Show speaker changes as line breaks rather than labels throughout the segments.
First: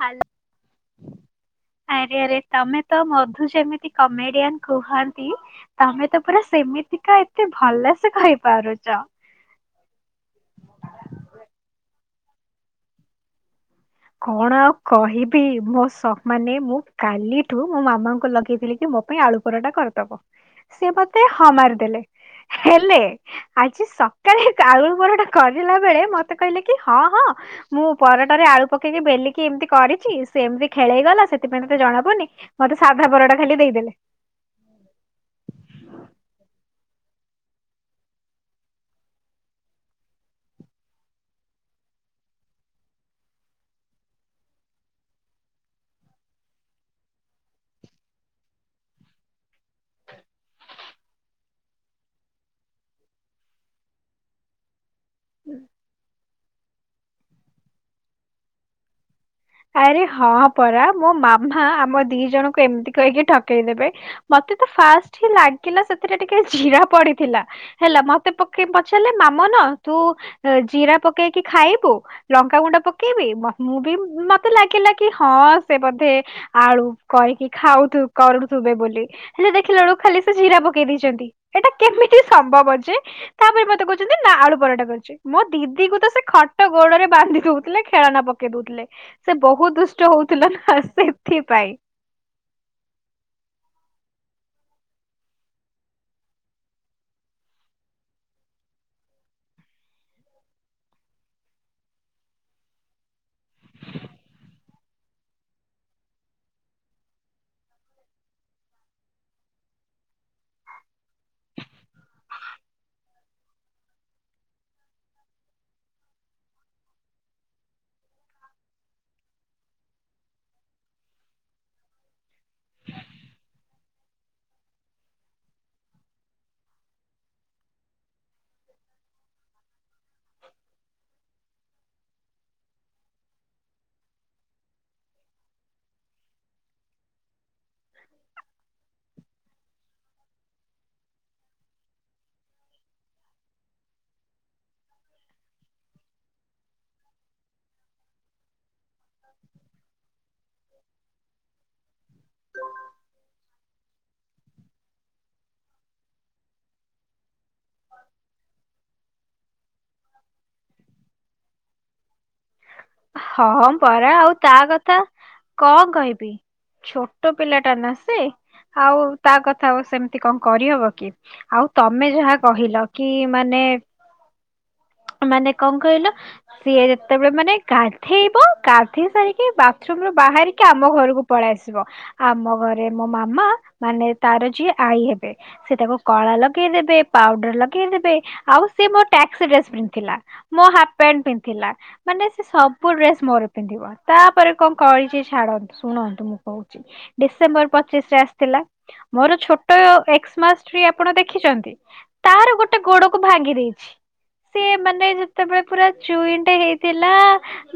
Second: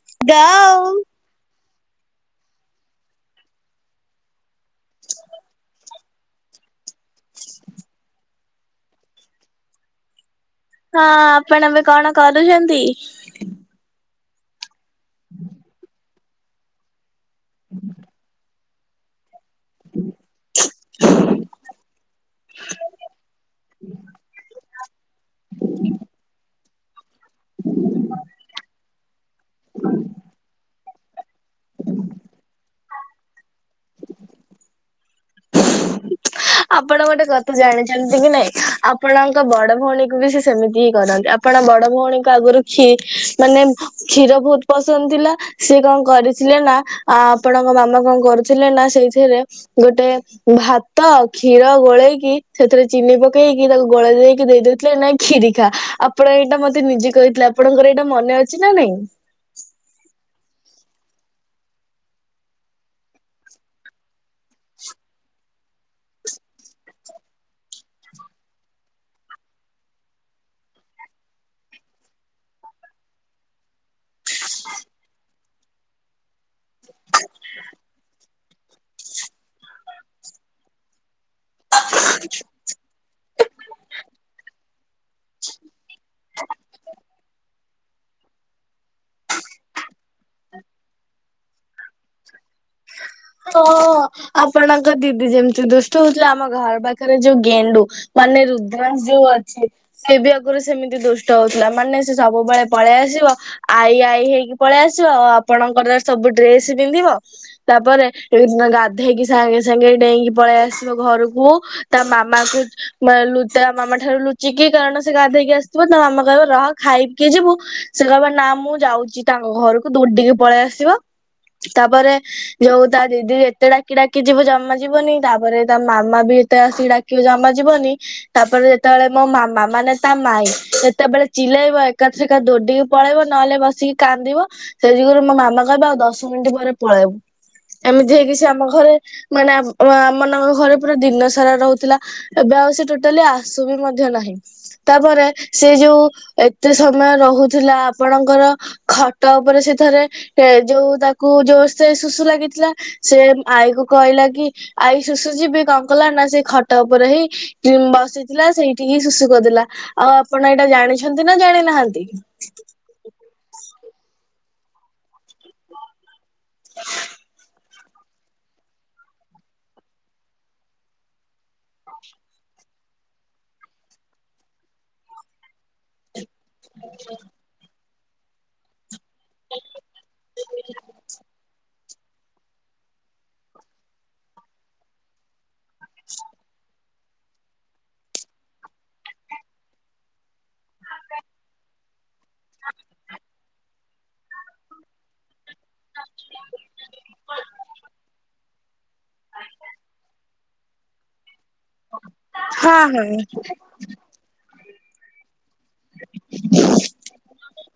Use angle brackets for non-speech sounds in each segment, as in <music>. Hello
ଡଉମ୍।
ଆରେ ଆରେ ତମେ ତ ମଧୁ ଯେମିତି କମେଡିଆନ୍ କୁହନ୍ତି। ତମେ ତ ପୁରା ସେମିତିକା ଏତେ ଭଲସେ କହିପାରୁଚ।
ହଁ ଆପଣ ଏବେ କଣ କରୁଛନ୍ତି।
କଣ ଆଉ କହିବି ମୋ ସ ମାନେ ମୁଁ କାଲିଠୁ ମୋ ମାମାଙ୍କୁ ଲଗେଇଥିଲି କି ମୋ ପାଇଁ ଆଳୁ ପରଟା କରିଦବ ସିଏ ମତେ ହଁ ମାରିଦେଲେ। ହେଲେ ଆଜି ସକାଳେ ଆଳୁ ପରଟା କରିଲା ବେଳେ ମତେ କହିଲେ। କି ହଁ ହଁ ମୁଁ ପରଟାରେ ଆଳୁ ପକେଇକି ବେଲିକି ଏମିତି କରିଛି ସେମିତି। ଖେଳେଇଗଲା ସେଥିପାଇଁ ତତେ ଜଣା ପଡୁନି ମତେ ସାଧା ପରଟା ଖାଲି ଦେଇଦେଲେ।
<unintelligible> ଆପଣ ଗୋଟେ କଥା ଜାଣିଛନ୍ତି କି ନାଇଁ ଆପଣଙ୍କ ବଡ ଭଉଣୀକୁ ବି ସେ ସେମିତି ହିଁ କରନ୍ତି। ଆପଣ ବଡ ଭଉଣୀଙ୍କୁ ଆଗରୁ କ୍ଷୀ ମାନେ କ୍ଷୀର ବହୁତ ପସନ୍ଦ ଥିଲା। ସିଏ କଣ କରିଥିଲେ ନା ଆପଣଙ୍କ ମାମା କଣ କରିଥିଲେ ନା ସେଇଥିରେ ଗୋଟେ। ଭାତ କ୍ଷୀର ଗୋଳେଇକି ସେଇଥିରେ ଚିନି ପକେଇକି ତାକୁ ଗୋଳେଇ ଦେଇକି ଦେଇଦେଲେ ଥିଲେ ନାଇଁ କ୍ଷୀରି ଖା ଆପଣ ଏଇଟା ମତେ ନିଜେ କହିଥିଲେ। ଆପଣଙ୍କର ଏଇଟା ମନେ ଅଛି ନା ନାହିଁ?
ଆରେ ହଁ ପରା ମୋ ମାମା ଆମ ଦି ଜଣଙ୍କୁ ଏମିତି କହିକି ଠକେଇଦେବେ। ମତେ ତ ଫାଷ୍ଟ ହିଁ ଲାଗିଲା ସେଥିରେ ଟିକେ ଜିରା ପଡ଼ିଥିଲା। ହେଲା ମତେ ପକେଇ ପଚାରିଲେ ମାମନ ତୁ ଜିରା ପକେଇକି ଖାଇବୁ। ଲଙ୍କା ଗୁଣ୍ଡ ପକେଇବି ମ ମୁଁ ବି ମ ମତେ ଲାଗିଲା କି ହଁ ସେ ବୋଧେ ଆଳୁ କରିକି ଖାଉ କରୁଥିବେ ବୋଲି। ହେଲେ ଦେଖିଲା ବେଳୁକୁ ଖାଲି ସେ ଜିରା ପକେଇ ଦେଇଛନ୍ତି। ଏଇଟା କେମିତି ସମ୍ଭବ ଯେ ତା ପାରେ ମତେ କୋହୁଛନ୍ତି ନା ଆଳୁ ପରଟା କରିଚି ମୋ ଦିଦି କୁ ତ ସେ ଖଟ ଗୋଡ଼ରେ ବାନ୍ଧି ଦଉଥିଲେ ଖେଳନା ପକେଇ ଦେଉଥିଲେ। ସେ ବହୁତ ଦୁଷ୍ଟ ହଉଥିଲା ନା ସେଥିପାଇଁ।
ହଁ ଆପଣଙ୍କ ଦିଦି ଯେମିତି ଦୁଷ୍ଟ ହଉଥଲା। ଆମ ଘର ପାଖରେ ଯୋଉ ଗେଣ୍ଡୁ। ମାନେ ରୁଦ୍ରାଂଶ ଯୋଉ ଅଛି। ସିଏ ବି ଆଗରୁ ସେମିତି ଦୁଷ୍ଟ ହଉଥିଲା। ମାନେ ସେ ସବୁବେଳେ ପଳେଇ ଆସିବ। ଆଈ ଆଈ ହେଇକି ପାଳେଇ ଆସିବ ଆଉ ଆପଣଙ୍କର ସବୁ ଡ୍ରେସ ପିନ୍ଧିବ। ତାପରେ ଏଇ ଦିନ ଗାଧେଇକି ସାଙ୍ଗେ ସାଙ୍ଗେ ଡେଇଁକି ପଳେଇ ଆସିବ ଘରକୁ ତା ମାମା କୁ ମା ଲୁ ତା ମାମା ଠାରୁ ଲୁଚିକି କାରଣ ସେ ଗାଧେଇକି ଆସିଥିବ। ତା ମାମା କହିବ ରହ ଖାଇକି ଯିବୁ। ସେ କହିବ ନା ମୁଁ ଯାଉଛି ତାଙ୍କ ଘରକୁ ଦୌଡ଼ିକି ପଳେଇ ଆସିବ। ତାପରେ ଯୋଉ ତା ଦିଦି ଯେତେ ଡାକି ଡାକି ଯିବ ଜମା ଯିବନି ତାପରେ ତା ମାମା ବି ଯେତେ ଆସିକି ଡାକିବି ଜମା ଯିବନି। ତାପରେ ଯେତେବେଳେ ମୋ ମାମା ମାନେ ତା ମାଇଁ ଯେତେବେଳେ ଚିଲେଇବ ଏ ଏକା ଥରେକା ଦୌଡ଼ିକି ପଳେଇବ ନହେଲେ ବସିକି କାନ୍ଦିବ। ସେଇ ଯୋଗୁରୁ ମୋ ମାମା କହିବ ଆଉ ଦଶ ମିନିଟ୍ ପରେ ପଳେଇବୁ। ଏମିତି ହେଇକି ସେ ଆମ ଘରେ ମାନେ ଆମ ମାନଙ୍କ ଘରେ ପୁରା ଦିନ ସାରା ରହୁଥିଲା। ଏବେ ଆଉ ସେ ଟୋଟାଲି ଆସୁ ବି ମଧ୍ୟ ନାହିଁ। ତାପରେ ସେ ଯୋଉ ଏତେ ସମୟ ରହୁଥିଲା ଆପଣଙ୍କର। ଖଟ ଉପରେ ସେ ଥରେ ଏ ଯୋଉ ତାକୁ ଯୋଉ ସେ ସୁସୁ ଲାଗି। ଥିଲା ସେ ଆଈକୁ କହିଲା କି ଆଈ ସୁସୁ ଯିବି କଣ କଲା ନା ସେ ଖଟ ଉପରେ ହିଁ। ଯିମ ବସିଥିଲା ସେଇଠି ହିଁ ସୁସୁ କରିଦେଲା। ଆଉ ଆପଣ ଏଟା ଜାଣିଛନ୍ତି ନାଁ ଜାଣିନାହାଁନ୍ତି।
ହଁ ହଁ ପରା ଆଉ ତା କଥା କଣ କହିବି। ଛୋଟ ପିଲାଟା ନା ସେ ଆଉ ତା କଥା ଆଉ ସେମିତି କଁ କରିହବ କି। ଆଉ ତମେ ଯାହା କହିଲ କି ମାନେ। ମାନେ କଣ କହିଲ ସିଏ ଯେତେବେଳେ ମାନେ ଗାଧେଇବ ଗାଧେଇ ସାରିକି ବାଥରୁମରୁ ବାହାରିକି ଆମ ଘରକୁ ପଳେଇ ଆସିବ। ଆମ ଘରେ ମୋ ମାମା ମାନେ ତାର ଯିଏ ଆଈ ହେବେ। ସେ ତାକୁ କଳା ଲଗେଇ ଦେବେ। ପାଉଡ଼ର ଲଗେଇ ଦେବ। ଆଉ ସେ ମୋ ଟାସ୍କ ଡ୍ରେସ ପି ଥିଲା। ମୋ ହାଫ୍ ପ୍ୟାଣ୍ଟ ପିନ୍ଧିଥିଲା। ମାନେ ସେ ସବୁ ଡ୍ରେସ ମୋର ପିନ୍ଧିବ। ତାପରେ କଣ କରିଚି ଛାଡ଼ ଶୁଣନ୍ତୁ ମୁଁ କହୁଚି, ଡିସେମ୍ବର ପଚିଶ ରେ ଆସିଥିଲା। ମୋର ଛୋଟ ଏକ୍ସମାସ ଟ୍ରି ଆପଣ ଦେଖିଛନ୍ତି? ତାର
ହଁ
ଗୋଟେ
ହଁ।
ଗୋଡ଼କୁ ଭାଙ୍ଗି ଦେଇଛି। ସିଏ ମାନେ ଯେତେବେଳେ ପୁରା ଚୁଇଁଟେ ହେଇଥିଲା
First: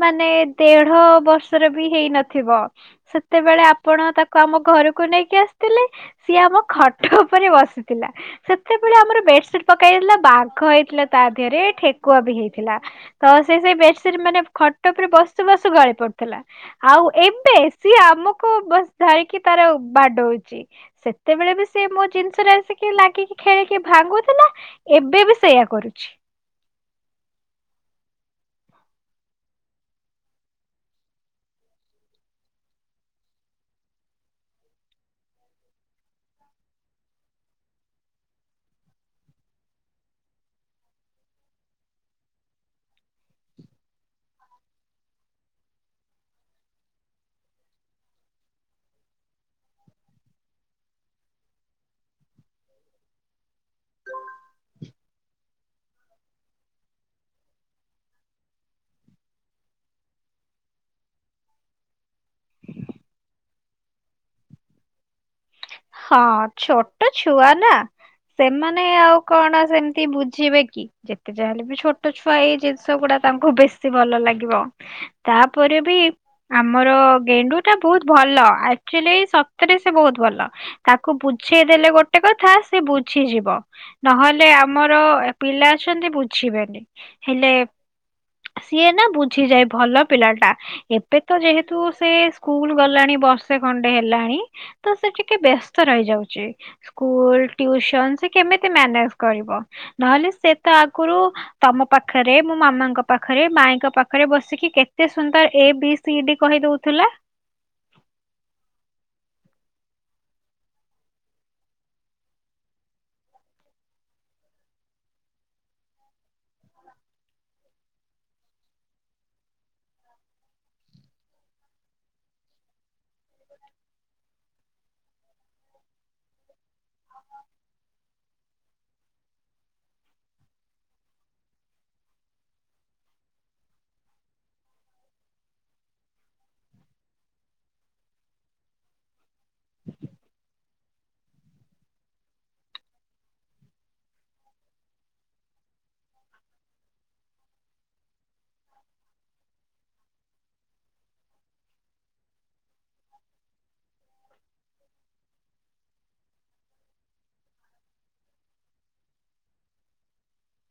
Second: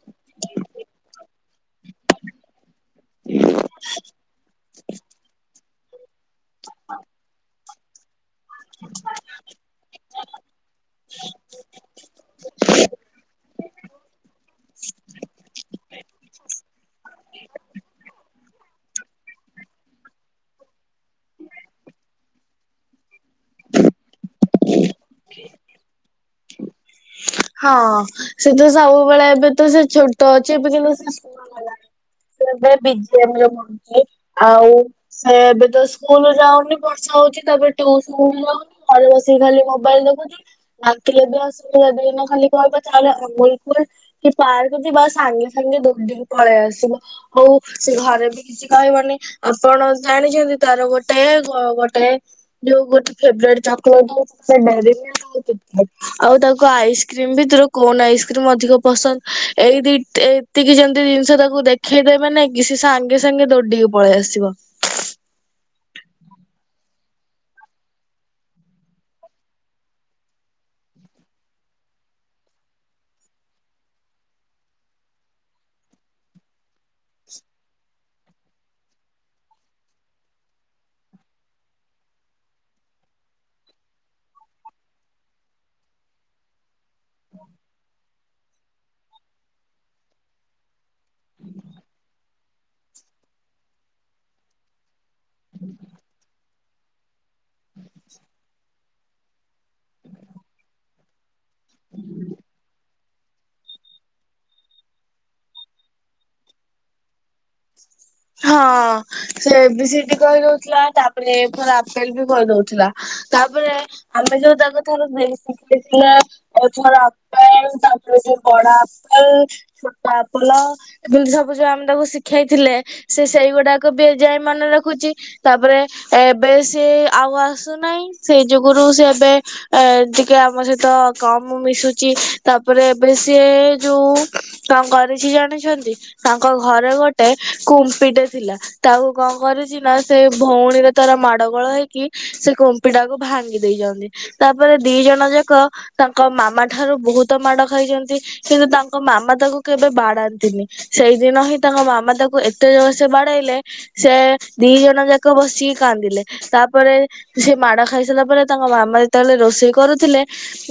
ମାନେ ଦେଢ଼ ବର୍ଷର ବି ହେଇନଥିବ। ସେତେବେଳେ ଆପଣ ତାକୁ ଆମ ଘରକୁ ନେଇକି ଆସ ଥିଲେ, ସିଏ ଆମ ଖଟ ଉପରେ ବସିଥିଲା। ସେତେବେଳେ ଆମର ବେଡ୍ ସିଟ୍ ପକ୍କା ହେଇଥିଲା, ବାଘ ହେଇଥିଲା ତା ଦେହରେ। କୂଅ ବି ହେଇଥିଲା। ତ ସେ ସେଇ ବେଡସିଟ୍ ମାନେ ଖଟ ଉପରେ ବସୁ ବସୁ ଗଳି ପଡ଼ୁଥିଲା। ଆଉ ଏବେ ସିଏ ଆମକୁ ବସ ଝାଳିକି ତାର ବାଡ଼ଉଚି। ସେତେବେଳେ ବି ସେ ମୋ ଜିନିଷରେ ଆସିକି ଲାଗିକି ଖେଳିକି ଭାଙ୍ଗୁଥିଲା। ଏବେ ବି ସେଇଆ କରୁଛି।
ହଁ! ସେ ତ ସବୁବେଳେ ଏବେ ତ ସେ ଛୋଟ ଅଛି ଏବେ କିନ୍ତୁ ସେ ସ୍କୁଲ ଗଲାଣି ସେ ଏବେ ବି ଜି ଏମ ରେ ପଢ଼ୁଚି। ଆଉ ସେ ଏବେ ତ ସ୍କୁଲ ଯାଉନି ବର୍ଷା ହଉଚି। ତାପରେ ଟୁସନ ନୁହଁ ଘରେ ବସିକି ଖାଲି ମୋବାଇଲ ଦେଖୁଚି। ଡାକିଲେ ବି ଆସୁନି। ଆଉ ବି ଖାଲି କହିବ ଚାଲେ ଅମୁଲକୁଲ କି ପାର୍କ ଯିବା, ସାଙ୍ଗେ ସାଙ୍ଗେ ଦଉଡ଼ିକି ପଳେଇ ଆସିବ। ହଉ, ସେ ଘରେ ବି କିଛି କହିବନି। ଆପଣ ଜାଣିଛନ୍ତି? ତାର ଗୋଟେ ଏ ଗୋଟେ ଏ ଯୋଉ ଗୋଟେ ଫେବ୍ରେଟ ଚକଲେଟ ହଉଚି ଗୋଟେ ଡେରିମିଳ୍କ ଆଉ କୀଟକାଟ। ଆଉ ତାକୁ ଆଇସ କ୍ରିମ ଭିତରୁ କୋନ ଆଇସ୍କ୍ରିମ ଅଧିକ ପସନ୍ଦ। ଏଇ ଦି ଏ ଏତିକି ଯେମିତି ଜିନିଷ ତାକୁ ଦେଖ ଦେଖେଇଦେବେ ନେଇକି ସେ ସାଙ୍ଗେ ସାଙ୍ଗେ ଦୌଡିିକି ପଳେଇ ଆସିବ।
ହଁ, ଛୋଟ ଛୁଆ ନା ସେମାନେ ଆଉ କଣ ସେମିତି ବୁଝିବେ କି? ଯେତେ ଯାହା ହେଲେ ବି ଛୋଟ ଛୁଆ ଏଇ ଜିନିଷ ଗୁଡା ତାଙ୍କୁ ବେଶୀ ଭଲ ଲାଗିବ। ତାପରେ ବି ଆମର ଗେଣ୍ଡୁ ଟା ବହୁତ ଭଲ। ଆକ୍ଚୁଆଲି ସତରେ ସେ ବହୁତ ଭଲ। ତାକୁ ବୁଝେଇଦେଲେ ଗୋଟେ କଥା, ସେ ବୁଝିଯିବ। ନହେଲେ ଆମର ପିଲା ଅଛନ୍ତି ବୁଝିବେନି, ହେଲେ ସିଏ ନା ବୁଝିଯାଏ, ଭଲ ପିଲା ଟା। ଏବେ ତ ଯେହେତୁ ସେ ସ୍କୁଲ ଗଲାଣି ବର୍ଷେ ଖଣ୍ଡେ ହେଲାଣି ତ ସେଠି ଟିକେ ବ୍ୟସ୍ତ ରହିଯାଉଚି। ସ୍କୁଲ ଟିଉସନ ସେ କେମିତି ମ୍ୟାନେଜ କରିବ? ନହେଲେ ସେ ତ ଆଗୁରୁ ତମ ପାଖରେ, ମୋ ମାମାଙ୍କ ପାଖରେ, ମାଇଁଙ୍କ ପାଖରେ ବସିକି କେତେ ସୁନ୍ଦର A B C C D କହି ଦଉଥିଲା।
ହଁ, ସେ ଏ ବି ସି ଡି କହିଦଉଥିଲା, ତାପରେ ଏ ଫର ଆପେଲ ବି କହିଦଉଥିଲା। ତାପରେ ଆମେ ଯୋଉ ତାକୁ ଥରେ <inaudible> ଶିଖେଇ ଥିଲେ। <unintelligible> ଅଥର ଆପପଲ ତାପରେ ଯ ବଡ ଆପ୍ପଲ <unintelligible> ଛୋଟ ଆପୁଲ। ଏମତି ସବୁ ଯୋଉ ଆମେ ତାକୁ ଶିଖେଇଥିଲେ ସେ ସେଇଗୁଡାକ ବି ଏଯାଏ ମନେ ରଖୁଚି। ତାପରେ ଏବେ ସେ ଆଉ ଆସୁନାହିଁ। ସେ ଯୁଗରୁ ସେ ଏବେ ଏ ଟିକେ ଆମ ସହିତ କମ ମିଶୁଚି। ତାପରେ ଏବେ ସିଏ ଯୋଉ କଣ କରିଛି ଜାଣିଛନ୍ତି। ତାଙ୍କ ଘରେ ଗୋଟେ କୁମ କୁଂପି ଟେ ଥିଲା। ତାକୁ କଣ କରିଚି ନା ସେ ଭଉଣୀର ତାର ମାଡ ଗୋଳ ହେଇକି ସେ କୁମ୍ପି ଟାକୁ ଭାଙ୍ଗି ଦେଇ ଯନ୍ତି ତାପରେ ଦି ଜଣ ଯାକ ତାଙ୍କ ମାମା ଠାରୁ ବହୁତ ମାଡ ଖାଇଛନ୍ତି। କିନ୍ତୁ ତାଙ୍କ ମାମା ତାକୁ କେବେ ବାଡାନ୍ତିନି। ସେଇଦିନ ହିଁ ତାଙ୍କ ମାମା ତାକୁ ଏ ତେ ଜୋରସେ ବାଡେଇଲେ ସେ ଦି ଜଣ ଯାକ ବସିକି କାନ୍ଦିଲେ ତାପରେ ସେ ମାଡ ଖାଇ ସାରିଲା ପରେ ତାଙ୍କ ମାମା ଯେତେବେଳେ ରୋଷେଇ କରୁଥିଲେ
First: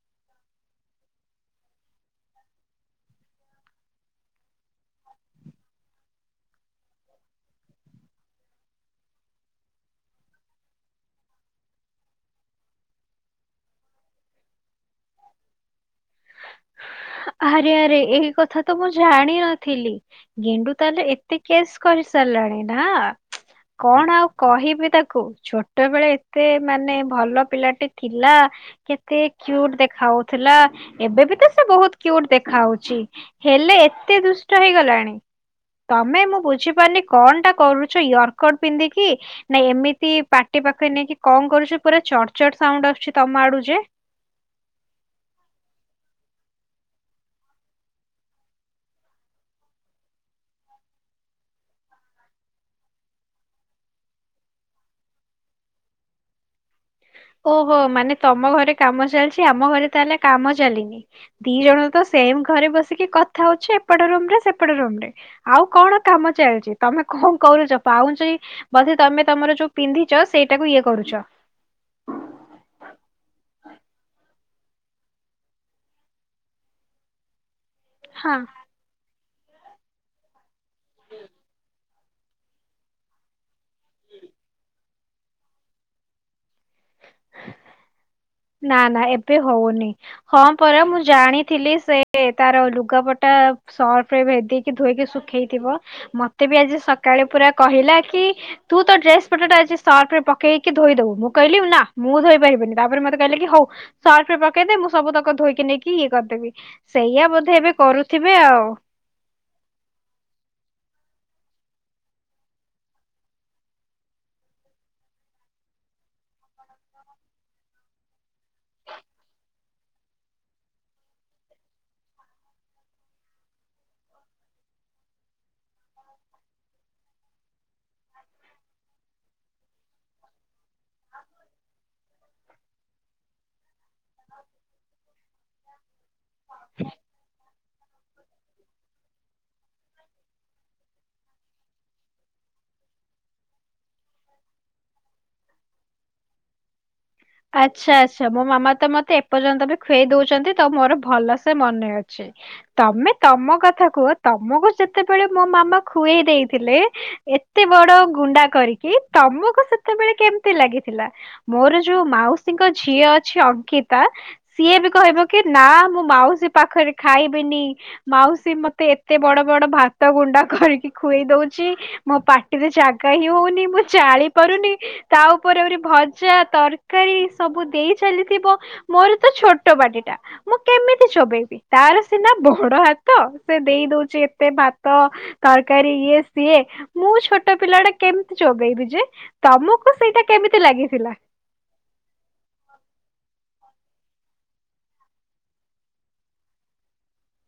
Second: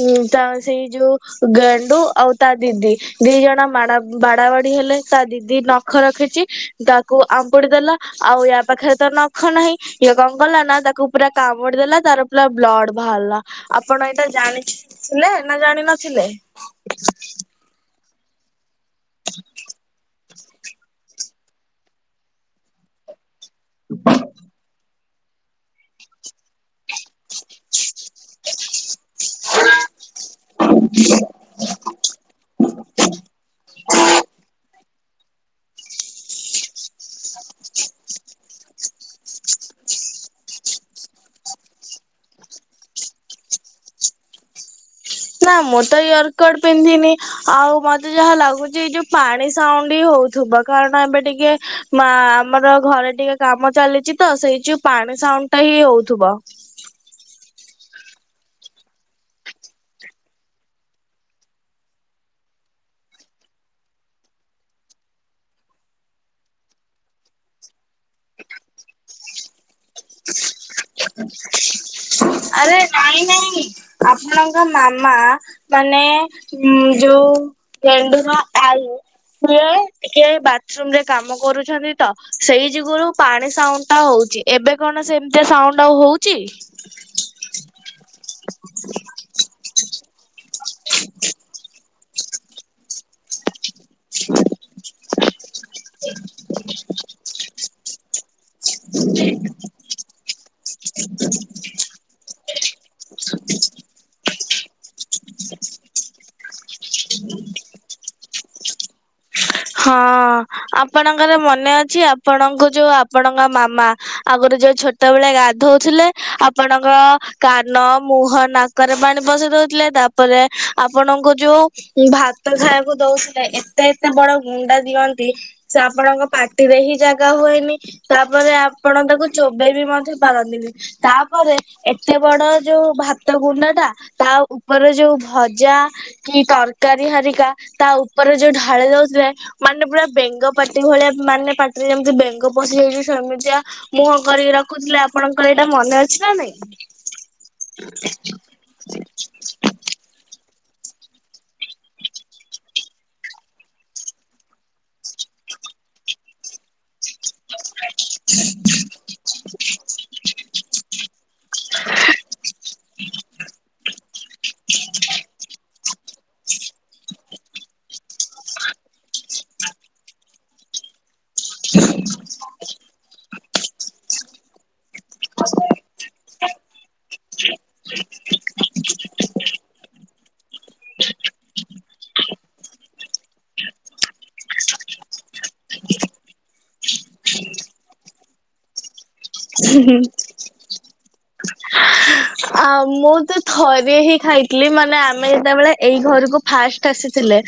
ଉଁ ତା ସେଇ ଯୋଉ ଗେଣ୍ଡୁ ଆଉ ତା ଦିଦି ଦି ଜଣ ମାଡ ବାଡା ବାଡି ହେଲେ। ତା ଦିଦି ନଖ ରଖିଛି ତାକୁ ଆମ୍ପୁଡି ଦେଲା ଆଉ ୟା ପାଖରେ ତ ନଖ ନାହିଁ ଇଏ କଣ କଲା ନା ତାକୁ ପୁରା କାମୁଡି ଦେଲା ତାର ପୁରା ବ୍ଲଡ ବାହାରିଲା ଆପଣ ଏଇତ ଜାଣିଛି ଥିଲେ ନା ଜାଣ ନଥିଲେ?
ଆରେ ଆରେ ଏହି କଥା ତ ମୁଁ ଜାଣିନଥିଲି ଗେଣ୍ଡୁ ତାହେଲେ ଏ ଏତେ କେସ୍ କରିସାରିଲାଣି ନା କଣ ଆଉ କହିବି ତାକୁ ଛୋ ଛୋଟବେଳେ ଏତେ ମାନେ ଭଲ ପିଲାଟେ ଥିଲା କେତେ କ୍ୟୁଟ ଦେଖା ଖାଉଥିଲା ଏବେ ବି ତ ସେ ବହୁତ କ୍ୟୁଟ ଦେଖା ଯାଉଛି। ହେଲେ ଏତେ ଦୁଷ୍ଟ ହେଇଗଲାଣି? ତମେ ମୁଁ ବୁଝିପାରୁନି କଣ ଟା କରୁଛ ୟର୍କଟ ପିନ୍ଧିକି? ନାଇଁ ଏମିତି ପାଟି ପାଖରେ ନେଇକି କଣ କରୁଛ ପୁରା ଚଡଚଡ ସାଉଣ୍ଡ ଆସୁଛି ତମ ଆଡୁ ଯେ?
ନା ମୁଁ ତ ୟର୍କଡ ପିନ୍ଧିନି ଆଉ ମତେ ଯାହା ଲାଗୁଛି ଏଇ ଯୋଉ ପାଣି ସାଉଣ୍ଡ ହଉଥିବ କାରଣ ଏବେ ଟିକେ ମା ଆମର ଘରେ ଟିକେ କାମ ଚାଲିଛି ତ ସେଇ ଯଉ ପାଣି ସାଉଣ୍ଡ ଟା ହିଁ ହଉଥିବ।
ଓହୋ ମାନେ ତମ ଘରେ କାମ ଚାଲିଛି ଆମ ଘରେ ତାହେଲେ କାମ ଚାଲିନି। ଦି ଜଣ ତ ସେମ ଘରେ ବସିକି କଥା ହଉଛି ଏପଟ ରୁମ ରେ ସେପଟ ରୁମ ରେ। ଆଉ କଣ କାମ ଚାଲିଛି ତମେ କଣ କରୁଛ ପାଉଁଛି ବୋଧେ ତମେ ତମର ଯୋଉ ପିନ୍ଧିଛ ସେଇଟାକୁ ଇଏ କରୁଛ।
<unintelligible> ଆରେ ନାଇଁ ନାଇଁ ଆପଣଙ୍କ ମାମା ମାନେ ଉଁ ଯୋଉ ଗେଣ୍ଡୁର
ହଁ।
ଆଈ ସିଏ ଟିକେ ବାଥରୁମ ରେ କାମ କରୁଛନ୍ତି ତ ସେଇ ଯୁଗରୁ ପାଣି ସାଉଣ୍ଡ ଟା ହଉଛି ଏବେ କଣ ସେମିତି ସାଉଣ୍ଡ ଆଉ ହଉଛି?
ନା ନା ଏବେ ହଉନି। ହଁ ପରା ମୁଁ ଜାଣିଥିଲି ସେ ତାର ଲୁଗାପଟା ସର୍ଫ ରେ ଭେଦ ଇକି ଧୋଇକି ଶୁଖେଇଥିବ ମତେ ବି ଆଜି ସକାଳେ ପୁରା କହିଲା କି ତୁ ତ ଡ୍ରେସ ପଟା ଟା ଆଜି ସର୍ଫ ରେ ପକେଇକି ଧୋଇଦବୁ ମୁଁ କହିଲି ନା ମୁଁ ଧୋଇପାରିବିନି ତାପରେ ମତେ କହିଲେ କି ହଉ ସର୍ଫ ରେ ପକେଇଦେ ମୁଁ ସବୁତକ ଧୋଇକି ନେଇକି ଇଏ କରିଦେବି। ସେଇଆ ବୋଧେ ଏବେ କରୁଥିବେ ଆଉ।
ହଁ। ଆପଣଙ୍କର ମନେ ଅଛି ଆପଣଙ୍କୁ ଯୋଉ ଆପଣଙ୍କ ମାମା ଆଗରୁ ଯୋଉ ଛୋ ଟ ବେଳେ ଗାଧୋଉଥିଲେ ଆପଣଙ୍କ କାନ ମୁହଁ ନାକରେ ପାଣି ପସେଇଦଉଥିଲେ ତା ତା ପରେ ଆପଣଙ୍କୁ ଯୋଉ ଭାତ ଖାଇବାକୁ ଦଉଥିଲେ ଏତେ ଏତେ ବଡ ଗୁଣ୍ଡା ଦିଅନ୍ତି ସେ ଆପଣଙ୍କ ପାଟିରେ ହିଁ ଜାଗା ହୁଏନି ତାପରେ ଆପଣ ତାକୁ ଚୋବେଇ ବି ମଧ୍ୟ ପାରନ୍ତିନି। ତାପରେ ଏତେ ବଡ ଯୋଉ ଭାତ ଗୁଣ୍ଡା ଟା ତା ଉପରେ ଯୋଉ ଭଜା କି ତରକାରୀ ହାରିକା ତା ଉପରେ ଯୋଉ ଢାଳି ଦଉଥିଲେ। ମାନେ ପୁରା ବେଙ୍ଗ ପାଟି ଭଳିଆ ମାନେ ପାଟିରେ ଯେମିତି ବେଙ୍ଗ ପଶିଯାଇଛି ସମିତିଆ ମୁହଁ କରିକି ରଖୁଥିଲେ ଆପଣଙ୍କର ଏଇଟା ମନେ ଅଛି ନା ନାଇଁ?
ଆଚ୍ଛା ଆଚ୍ଛା ମୋ ମାମା ତ ମତେ ଏପର୍ଯ୍ୟନ୍ତ ଖୁଏଇ ଦଉଛନ୍ତି ତ ମୋର ଭଲ ସେ ମନେ ଅଛି। ତମେ ତମ କଥା କୁହ ତମକୁ ଯେତେବେଳେ ମୋ ମାମା ଖୁଏଇ ଦେଇଥିଲେ ଏତେ ବଡ ଗୁଣ୍ଡା କରିକି ତମକୁ ସେତେବେଳେ କେମିତି ଲାଗିଥିଲା? ମୋର ଯୋଉ ମାଉସୀଙ୍କ ଝିଅ ଅଛି ଅଙ୍କିତା ସିଏ ବି କହିବ କି ନା ମୁଁ ମାଉସୀ ପାଖରେ ଖାଇବିନି, ମାଉସୀ ମତେ ଏତେ ବଡ ବଡ ଭାତ ଗୁଣ୍ଡା କରିକି ଖୁଏଇ ଦଉଛି ମୋ ପାଟିରେ ଜାଗା ହିଁ ହଉନି ମୁଁ ଚାଳି ପାରୁନି। ତା ଉପରେ ଆହୁରି ଭଜା ତରକାରୀ ସବୁ ଦେଇ ଚାଲିଥିବ, ମୋର ତ ଛୋଟ ପାଟିଟା ମୁଁ କେମିତି ଚୋବେଇବି ତାର ସିନା ବଡ ହାତ ସେ ଦେଇ ଦଉଛି ଏତେ ଭାତ ତରକାରୀ ଇଏ ସିଏ ମୁଁ ଛୋଟ ପିଲା ଟା କେମିତି ଚୋବେଇବି ଯେ ତମକୁ ସେଇଟା କେମିତି ଲାଗିଥିଲା।
ଆ ମୁଁ ତ ଥରେ ହିଁ ଖାଇଥିଲି ମାନେ ଆମେ ଯେତେବେଳେ ଏଇ ଘରକୁ ଫାଷ୍ଟ ଆସିଥିଲେ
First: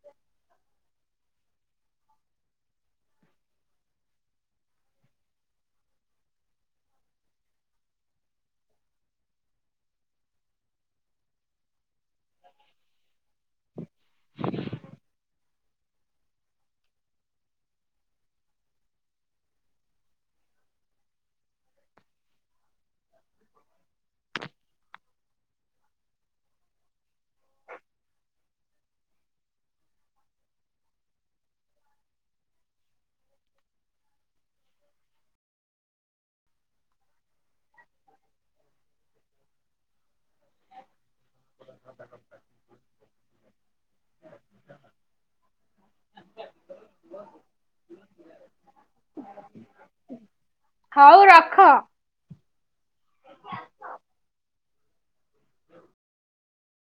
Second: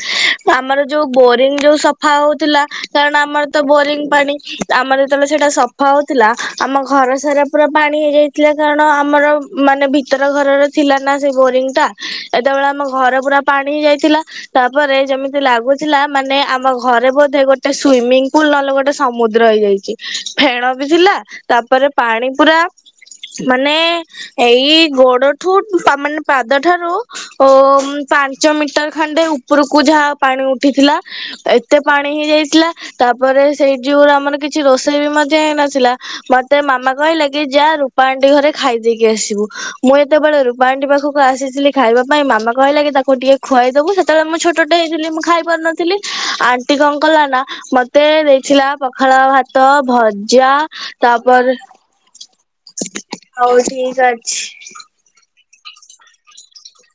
ଆମର ଯୋଉ ବୋରିଂ ଯୋଉ ସଫା ହଉଥିଲା କାରଣ ଆମର ତ ବୋରିଙ୍ଗ୍ ପାଣି ଆମର ଯେତେବେଳେ ସେଇଟା ସଫା ହଉଥିଲା। ଆମ ଘର ସାରା ପୁରା ପାଣି ହେଇଯାଇଥିଲା କାରଣ ଆମର ମାନେ ଭିତର ଘରର ଥିଲା ନା ସେ ବୋରିଙ୍ଗ୍ ଟା ସେତେବେଳେ ଆମ ଘର ପୁରା ପାଣି ହେଇ ଯାଇଥିଲା ତାପରେ ଯେମିତି ଲାଗୁଛି ଥିଲା ମାନେ ଆମ ଘରେ ବୋଧେ ଗୋଟେ ସୁଇମିଂ ପୁଲ୍ ନହଲେ ଗୋଟେ ସମୁଦ୍ର ହେଇଯାଇଛି। ଫେଣ ବି ଥିଲା। ତାପରେ ପାଣି ପୁରା ମାନେ ଏଇ ଗୋଡ ମାନେ ପାଦଠାରୁ ଓ ପାଞ୍ଚ ମିଟର ଖଣ୍ଡେ ଉପରକୁ ଯାହା ପାଣି ଉଠିଥିଲା ଏତେ ପାଣି ହେଇ ଯାଇଥିଲା ତାପରେ ସେଇ ଯଉ ଆମର କିଛି ରୋଷେଇ ବି ମଧ୍ୟ ହେଇନଥିଲା। ମତେ ମାମା କହିଲା କି ଯା ରୂପାଆଣ୍ଟି ଘରେ ଖାଇଦେଇକି ଆସିବୁ ମୁଁ ଏତେବେଳେ <inaudible> ପାଖକୁ ଆସିଥିଲି ଖାଇବା ପାଇଁ ମାମା କହିଲା କି ତାକୁ ଟିକେ ଖୁଆଇଦବୁ ସେତବେଳେ ମୁଁ ଛୋଟ ଟେ ହେଇଥିଲି ମୁଁ ଖାଇପାରୁନଥିଲି। ଥିଲି ଆଣ୍ଟି କଣ କଲା ନା ମତେ ଦେଇଥିଲା ପଖାଳ ଭାତ ଭଜା
ହଉ
ତାପରେ
ରଖ।
ହଉ ଠିକ୍ ଅଛି।